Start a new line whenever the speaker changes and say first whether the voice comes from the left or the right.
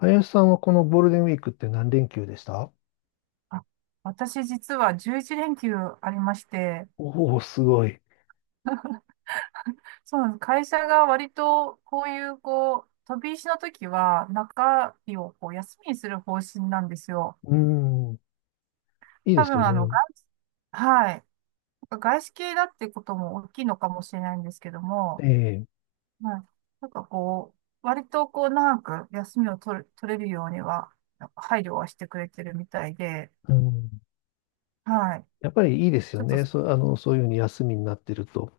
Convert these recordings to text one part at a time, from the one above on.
left: 林さんはこのゴールデンウィークって何連休でした？
right: あ、私実は11連休ありまして、
left: おおー、すごい。
right: そうなんです。会社が割とこういうこう、飛び石の時は中日をこう休みにする方針なんですよ。
left: うん、いいで
right: 多
left: す
right: 分
left: よね。
right: はい。外資系だってことも大きいのかもしれないんですけど
left: え
right: も、
left: え、
right: はい。なんかこう、割とこう長く休みを取れるようには、なんか配慮はしてくれてるみたいで、
left: うん。
right: はい。
left: やっぱりいいです
right: ち
left: よ
right: ょっと
left: ね。あの、そういうふうに休みになってると。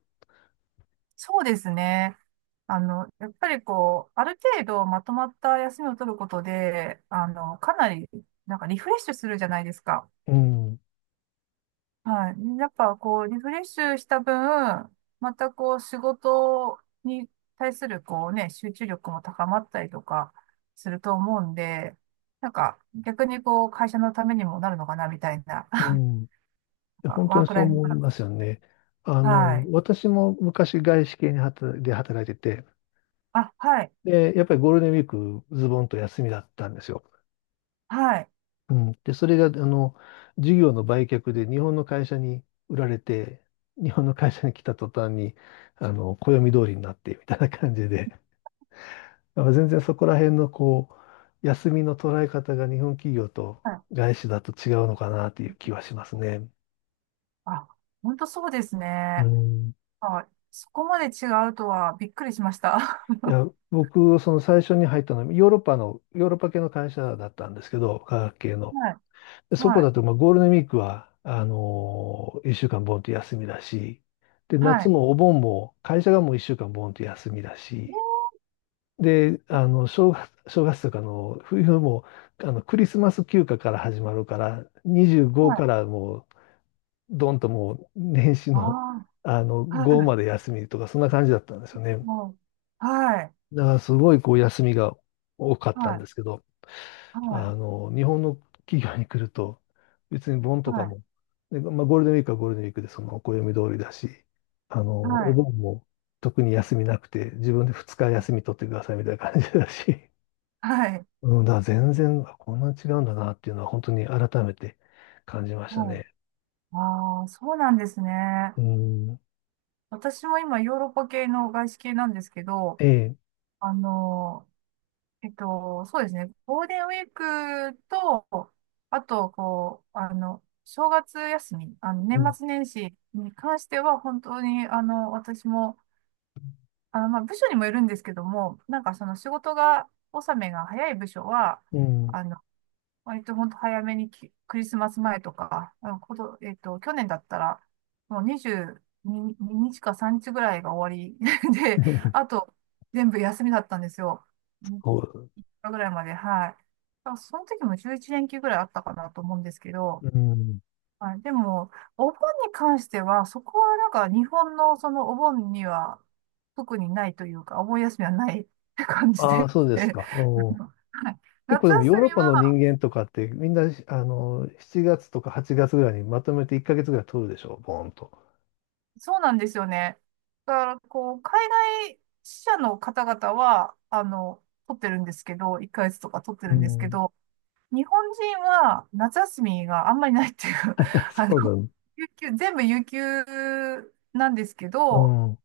right: そうですね。やっぱりこう、ある程度まとまった休みを取ることで、かなり、なんかリフレッシュするじゃないですか。
left: うん、
right: はい。やっぱこう、リフレッシュした分、またこう、仕事に対するこうね、集中力も高まったりとかすると思うんで、なんか逆にこう、会社のためにもなるのかな、みたいな。
left: うん。本
right: ワ
left: 当
right: ー
left: に
right: ク
left: そう
right: ライフ
left: 思
right: バ
left: い
right: ラン
left: ます
right: ス。
left: よね。あ
right: は
left: の、
right: い。
left: 私も昔外資系に働いてて、
right: あ、はい。
left: で、やっぱりゴールデンウィークズボンと休みだったんですよ。
right: はい。
left: うん、で、それが、あの、事業の売却で日本の会社に売られて、日本の会社に来た途端に、あの、暦通りになって、みたいな感じで、まあ全然そこら辺の、こう、休みの捉え方が日本企業と
right: はい。
left: 外資だと違うのかなっていう気はしますね。
right: あ、本当そうです
left: う
right: ね。
left: ん。
right: はい、そこまで違うとはびっくりしました。
left: いや、僕、その最初に入ったのは、ヨーロッパ系の会社だったんですけど、化学系の。
right: はい、
left: そこ
right: はい、
left: だと、まあ、ゴールデンウィークは、1週間ボンと休みだし、で、
right: は
left: 夏
right: い。
left: もお盆も、会社がもう1週間ボンと休みだし、
right: ね、
left: で、あの、正月とかの冬も、あの、クリスマス休暇から始まるから、25
right: はい。
left: からもう、どんともう、年始の、
right: あ
left: あの、
right: あ、
left: 5ま
right: は
left: で休みとか、そんな感じだったんですよ
right: い、
left: ね。
right: もう、はい、
left: だから、すごい、こう、休みが多かった
right: は
left: んで
right: い、
left: すけど、
right: は
left: あ
right: い、
left: の、日本の企業に来ると、別に盆
right: は
left: とか
right: い、
left: も、で、まあ、ゴールデンウィークはゴールデンウィークでその暦通りだし、あの、
right: は
left: お
right: い、
left: 盆も特に休みなくて、自分で2日休み取ってくださいみたいな感じだし、
right: はい、
left: うん、だから全然、あこんなに違うんだなっていうのは本当に改めて感じました
right: はい。
left: ね。
right: ああ、そうなんですね。
left: うん、
right: 私も今ヨーロッパ系の外資系なんですけど、
left: ええ、
right: あの、そうですね。ゴールデンウィークと、あと、こう、正月休み、
left: う
right: 年
left: ん、
right: 末年始に関しては、本当に、私も、まあ、部署にもよるんですけども、なんかその仕事が、納めが早い部署は、
left: うん、
right: あの、割と本当早めにクリスマス前とか、あの、こと、えっと、去年だったら、もう22日か3日ぐらいが終わり で、あ と、全部休みだったんですよ。3
left: そ
right: 日ぐらいまで、はい。だからその時も11連休ぐらいあったかなと思うんですけど、
left: う、うん、
right: はい、でも、お盆に関しては、そこはなんか日本のそのお盆には特にないというか、お盆休みはない 感じ
left: ああ、
right: で、
left: そう で
right: は
left: すか。うん。
right: い、
left: 結構
right: 夏
left: でもヨー
right: 休
left: ロ
right: み
left: ッパの人
right: は
left: 間とかってみんな、あの、7月とか8月ぐらいにまとめて1ヶ月ぐらい取るでしょ、ボーンと。
right: そうなんですよね。だからこう、海外支社の方々は、取ってるんですけど、1ヶ月とか取って
left: う
right: るんですけ
left: ん。
right: ど、日本人は夏休みがあんまりないっていう、あの、
left: そうだね。
right: 有給、全部有給なんですけ
left: う
right: ど、
left: ん。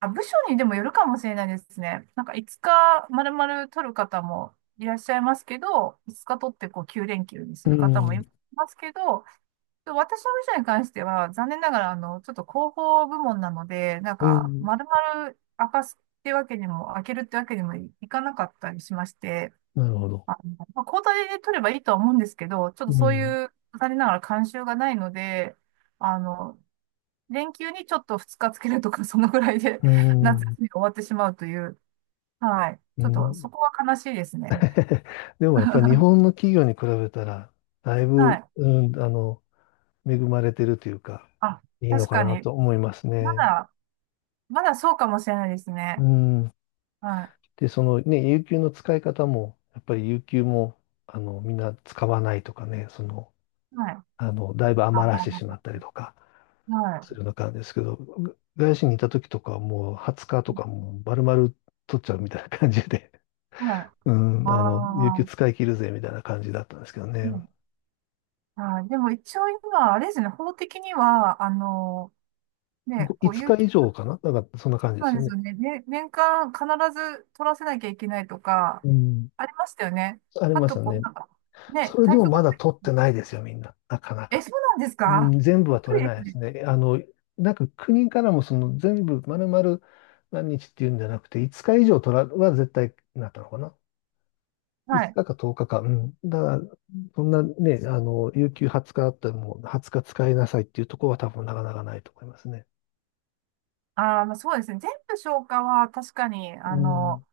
right: あ、部署にでもよるかもしれないですね。なんか5日丸々取る方もいらっしゃいますけど、5日取ってこう9連休にす
left: う
right: る方もい
left: ん。
right: ますけど、私の部署に関しては残念ながらちょっと広報部門なので、なん
left: う
right: か
left: ん。
right: 丸々明かすってわけにも、開けるってわけにもいかなかったりしまして、
left: なるほど。
right: まあ、交代で取ればいいとは思うんですけど、ちょっと
left: う
right: そう
left: ん。
right: いう残念ながら慣習がないので、あの、連休にちょっと2日つけるとか、そのぐらいで
left: う
right: 夏休
left: ん。
right: みが終わってしまうという。はい。
left: う
right: ちょっと
left: ん。
right: そこは悲しいですね。
left: でもやっぱり日 本の企業に比べたら、だい
right: は
left: ぶ、
right: い。
left: うん、あの、恵まれてるというか、
right: あ、
left: いいの
right: 確
left: か
right: か
left: な
right: に。
left: と思います
right: ま
left: ね。
right: だ、まだそうかもしれないです
left: う
right: ね。
left: ん。
right: はい。
left: で、そのね、有給の使い方も、やっぱり有給も、あの、みんな使わないとかね、その、
right: はい。あ
left: あの、だいぶ余らしてしまった
right: ー
left: りとか
right: は
left: す
right: い。
left: るような感じですけど、が外資にいた時とかはもう20日とかもう丸々取っちゃうみたいな感じで、
right: はい。
left: う
right: あ
left: ん、あの、有給
right: あ、
left: 使い切るぜみたいな感じだったんですけど
right: う
left: ね。
right: ん、はい。でも一応今、あれですね、法的には、ね、
left: ご
right: こう、
left: 5
right: 有
left: 日
right: 給、
left: 以上かななんかそんな
right: そ
left: 感じで
right: うな
left: す
right: ん
left: よ
right: です
left: ね。
right: よね。ね、年間必ず取らせなきゃいけないとか、
left: うん、
right: ありましたよね。
left: あり
right: あ
left: まし
right: と、
left: た
right: こう、
left: ね。
right: なんか、ね、
left: それで
right: 退
left: も
right: 職
left: ま
right: の、
left: だ取ってないですよ、みんな。なかな
right: え、
left: か。
right: そうなんです
left: う
right: か？
left: ん、全部
right: び
left: は
right: っく
left: 取れ
right: り
left: な
right: です
left: いです
right: ね。
left: ね。あの、なんか国からもその全部丸々何日っていうんじゃなくて、5日以上取らは絶対なったのかな。
right: は
left: 5
right: い。
left: 日か10日かか。うん。だから、そんなね、あの、有給20日あったらもう20日使いなさいっていうところは多分なかなかないと思いますね。
right: まあ、そうですね。全部消化は確かに、
left: うん。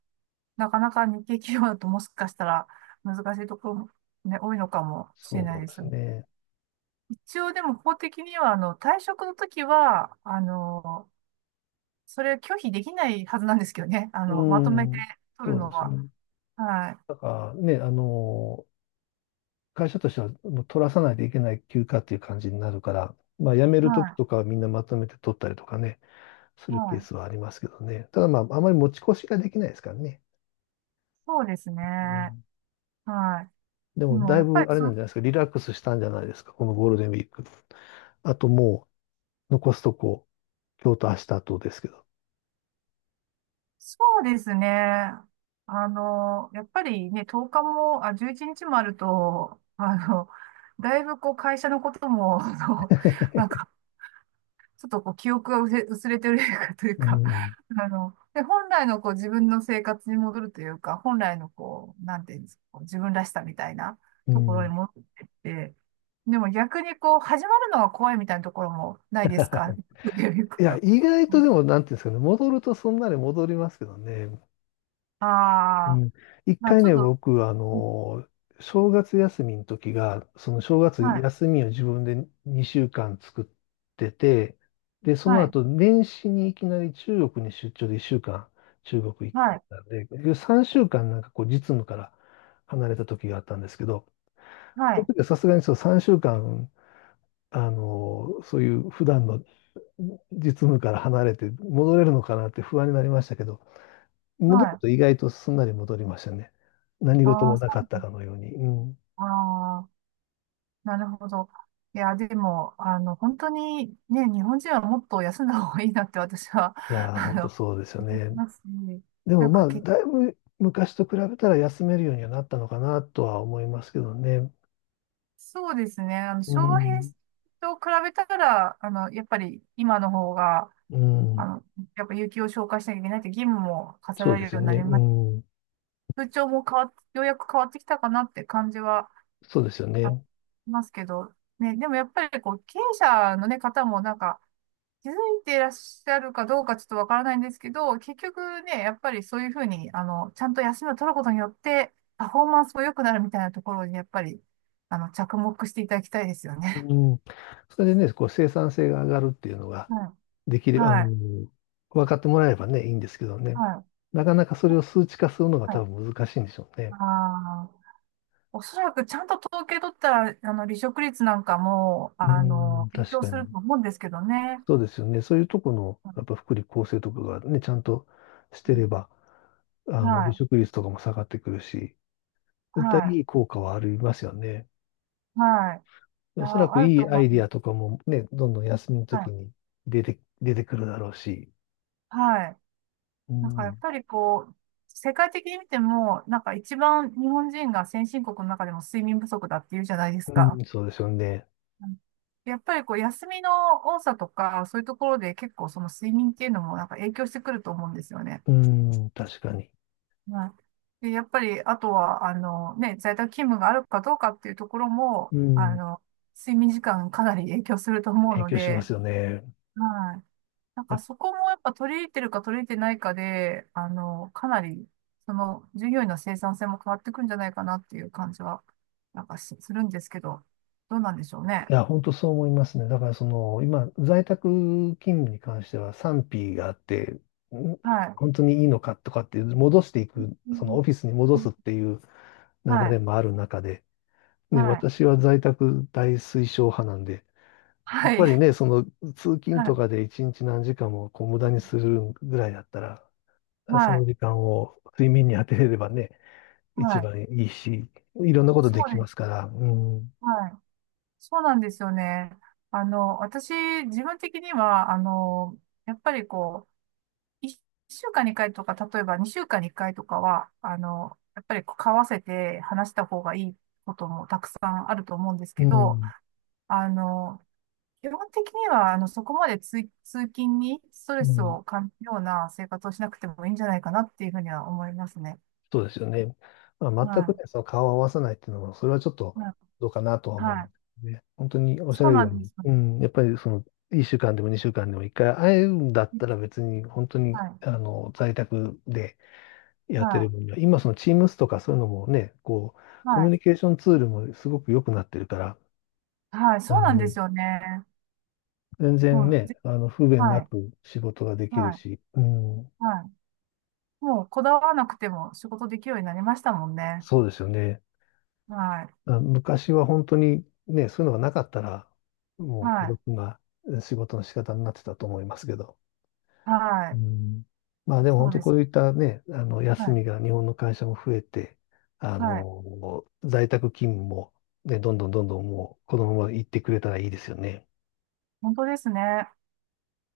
right: なかなか日系企業だともしかしたら難しいところもね、多いのかもしれな
left: そ
right: い
left: う
right: で
left: で
right: す
left: す
right: よね。
left: ね。
right: 一応でも法的には、退職の時は、それ拒否できないはずなんですけどね。
left: う
right: まとめて
left: ん。
right: 取る
left: そう
right: の
left: です
right: は。
left: ね。
right: はい。
left: だからね、あの、会社としてはもう取らさないといけない休暇っていう感じになるから、まあ辞めるとき
right: は
left: とかはみんなまとめて取ったりとかね、す
right: い。
left: る
right: は
left: ケース
right: い。
left: はありますけどね。ただまあ、あまり持ち越しができないですからね。
right: そうです
left: う
right: ね。
left: ん。
right: はい。
left: で
right: で
left: も、
right: も、
left: だ
right: や
left: い
right: っ
left: ぶ
right: ぱ
left: あ
right: り
left: れなんじゃないですか、リラックスしたんじゃないですか、このゴールデンウィーク。あとも残すとこ、今日と明日とですけど。
right: そうですね。やっぱりね、10日も、あ、11日もあると、だいぶこう、会社のことも、まあ、ちょっとこう記憶が薄れてる という
left: う
right: か
left: ん。
right: で、本来のこう自分の生活に戻るというか、本来のこう、なんていうんですか、こう自分らしさみたいな
left: う
right: ところに
left: ん。
right: 戻ってって、でも逆にこう、始まるのが怖いみたいなところもないですか？ っていうか。
left: いや、意外と でも、なんていうんですかね、戻るとそんなに戻りますけどね。
right: あ
left: う
right: あ、
left: ん。一
right: まあ
left: 回
right: ちょ
left: ね、
right: っと、
left: 僕、あ
right: うん、
left: の、正月休みの時が、その正月
right: はい、
left: 休みを自分で2週間作ってて、で、そ
right: は
left: の
right: い、
left: 後、年始にいきなり中国に出張で1週間中国行
right: は
left: って
right: い、
left: たんで、結局3週間なんかこう実務から離れた時があったんですけど、
right: は
left: その
right: い、
left: 時はさすがにそう3週間あの、そういう普段の実務から離れて戻れるのかなって不安になりましたけど、戻る
right: はい。
left: と意外とすんなり戻りましたね。何事
right: ああ、
left: も
right: そ
left: なかったかのように。うん、
right: う、ああ。なるほど。いや、でも、本当にね、日本人はもっと休んだ方がいいなって私は、
left: い やー、
right: あ
left: 本当
right: の、
left: そうですよ
right: 思い
left: ね。
right: ますね。
left: でも
right: なん
left: ま
right: か
left: あ、
right: け、
left: だいぶ昔と比べたら休めるようにはなったのかなとは思いますけどね。
right: そうですね。
left: う
right: 昭和平
left: ん、
right: 成と比べたら、やっぱり今の方が、
left: う
right: あ
left: ん、
right: の、やっぱ有給を消化しなきゃいけないって義務も課せ
left: そ
right: ら
left: うで
right: れる
left: す
right: よ
left: よ
right: うにな
left: ね。
right: り
left: う
right: ます。
left: ん、
right: 風潮も変わっ、ようやく変わってきたかなって感じは
left: そうですよ
right: あり
left: ね。
right: ますけど、ね、でもやっぱりこう、経営者のね、方もなんか、気づいていらっしゃるかどうかちょっとわからないんですけど、結局ね、やっぱりそういうふうに、ちゃんと休みを取ることによって、パフォーマンスも良くなるみたいなところに、やっぱり、着目していただきたいですよね。
left: うん、それでね、こう生産性が上がるっていうのが できる、あの、
right: はい。
left: 分かってもらえればね、いいんですけどね。
right: はい。
left: なかなかそれを数値化するのが
right: はい。は
left: 多
right: い。
left: 分難しいんでしょうね。
right: あーおそらくちゃんと統計取ったら、離職率なんかも、
left: うん、
right: 影
left: 確
right: 響
left: か
right: する
left: に。
right: と思うんですけどね。
left: そうですよね。そういうとこの、やっぱ
right: う
left: 福利厚生とかがね、ちゃんとしてれ
right: ん、
left: ば、あの、
right: は
left: 離
right: い。
left: 職率とかも下がってくるし、絶対
right: は
left: いい効果はありますよね。
right: い。はい。い
left: おそら
right: や、
left: く
right: ある
left: い
right: と
left: いア
right: 思
left: イ
right: い
left: ディ
right: ま
left: ア
right: す。
left: とかもね、どんどん休みの
right: は
left: 時
right: い。
left: に出てくるだろうし。
right: はい。
left: う
right: なんかやっ
left: ん、
right: ぱりこう、世界的に見ても、なんか一番日本人が先進国の中でも睡眠不足だっていうじゃないです
left: う
right: か。
left: ん、そうですよね。
right: うん、やっぱりこう、休みの多さとか、そういうところで結構その睡眠っていうのもなんか影響してくると思うんですよね。
left: うん、確かに。
right: はい。で、やっぱり、あとは、ね、在宅勤務があるかどうかっていうところも、
left: うん、
right: 睡眠時間かなり影響すると思う
left: 影
right: の
left: 響しま
right: で、
left: すよね。
right: はい。なん
left: い
right: か
left: や、
right: そこもやっぱ取り入れてるか取り入れてないかで、かなり、その、従業員の生産性も変わってくんじゃないかなっていう感じは、なんかし、するんですけど、どうなんでしょうね。
left: いや本当そう思いますね。だからその、今、在宅勤務に関しては賛否があって、ん、
right: はい。
left: 本当にいいのかとかっていう、戻していく、
right: う
left: その
right: ん、
left: オフィスに戻すっていう流
right: は
left: れ
right: い。
left: もある中で、ね、
right: はい。
left: 私は在宅大推奨派なんで、やっ
right: は
left: ぱ
right: い。
left: りね、その通勤
right: は
left: と
right: い。
left: かで一日何時間もこう無駄にするぐらいだったら、そ
right: は
left: の
right: い。
left: 時間を睡眠に当てれればね、
right: は
left: 一
right: い。
left: 番いいし、いろんなこと
right: そ
left: でき
right: うで
left: ます
right: す。
left: から、うん、
right: はい。そうなんですよね。私、自分的には、やっぱりこう、1週間に1回とか、例えば2週間に1回とかは、やっぱりこう交わせて話した方がいいこともたくさんあると思うんです
left: う
right: けど、
left: ん、
right: あの、基本的には、そこまで通勤にスト
left: う
right: レス
left: ん、
right: を感じるような生活をしなくてもいいんじゃないかなっていうふうには思いますね。
left: そうですよね。まあ、全く
right: は
left: ね、その顔を合わさないっていうのは、それはちょっ
right: い。
left: とどうかなとは思い
right: は
left: ま
right: い。
left: すね。本当におっしゃ
right: そう
left: る
right: な
left: よう
right: んで
left: に、
right: すよね。
left: うん、やっぱりその、1週間でも2週間でも1回会えるんだったら別に本当に
right: はい。
left: あの在宅でやってる
right: は
left: 分には、今その Teams とかそういうのもね、こう、
right: い。
left: コ
right: は
left: ミュ
right: い。
left: ニケーションツールもすごく良くなってるから、
right: はい。
left: あ
right: そうなんで
left: の、
right: すよね。
left: 全然
right: もう、
left: ね、あの、不便
right: は
left: な
right: い。
left: く仕事がで
right: は
left: きる
right: い。
left: し、うん、
right: はい。もう、こだわらなくても仕事できるようになりましたもんね。
left: そうですよね。
right: はい。
left: あ、昔は本当にね、そういうのがなかったら、もう孤
right: はい。
left: 独なえ仕事の仕方になってたと思いますけど。
right: は
left: う
right: い。
left: ん、まあでも
right: そ
left: 本
right: う
left: 当
right: で
left: こ
right: す。
left: ういったね、あの
right: は
left: 休
right: い。
left: みが日本の会社も増えて、あ
right: はい。
left: の、在宅勤務もね、どんどんどんどんもうこのまま行ってくれたらいいですよね。
right: 本当ですね。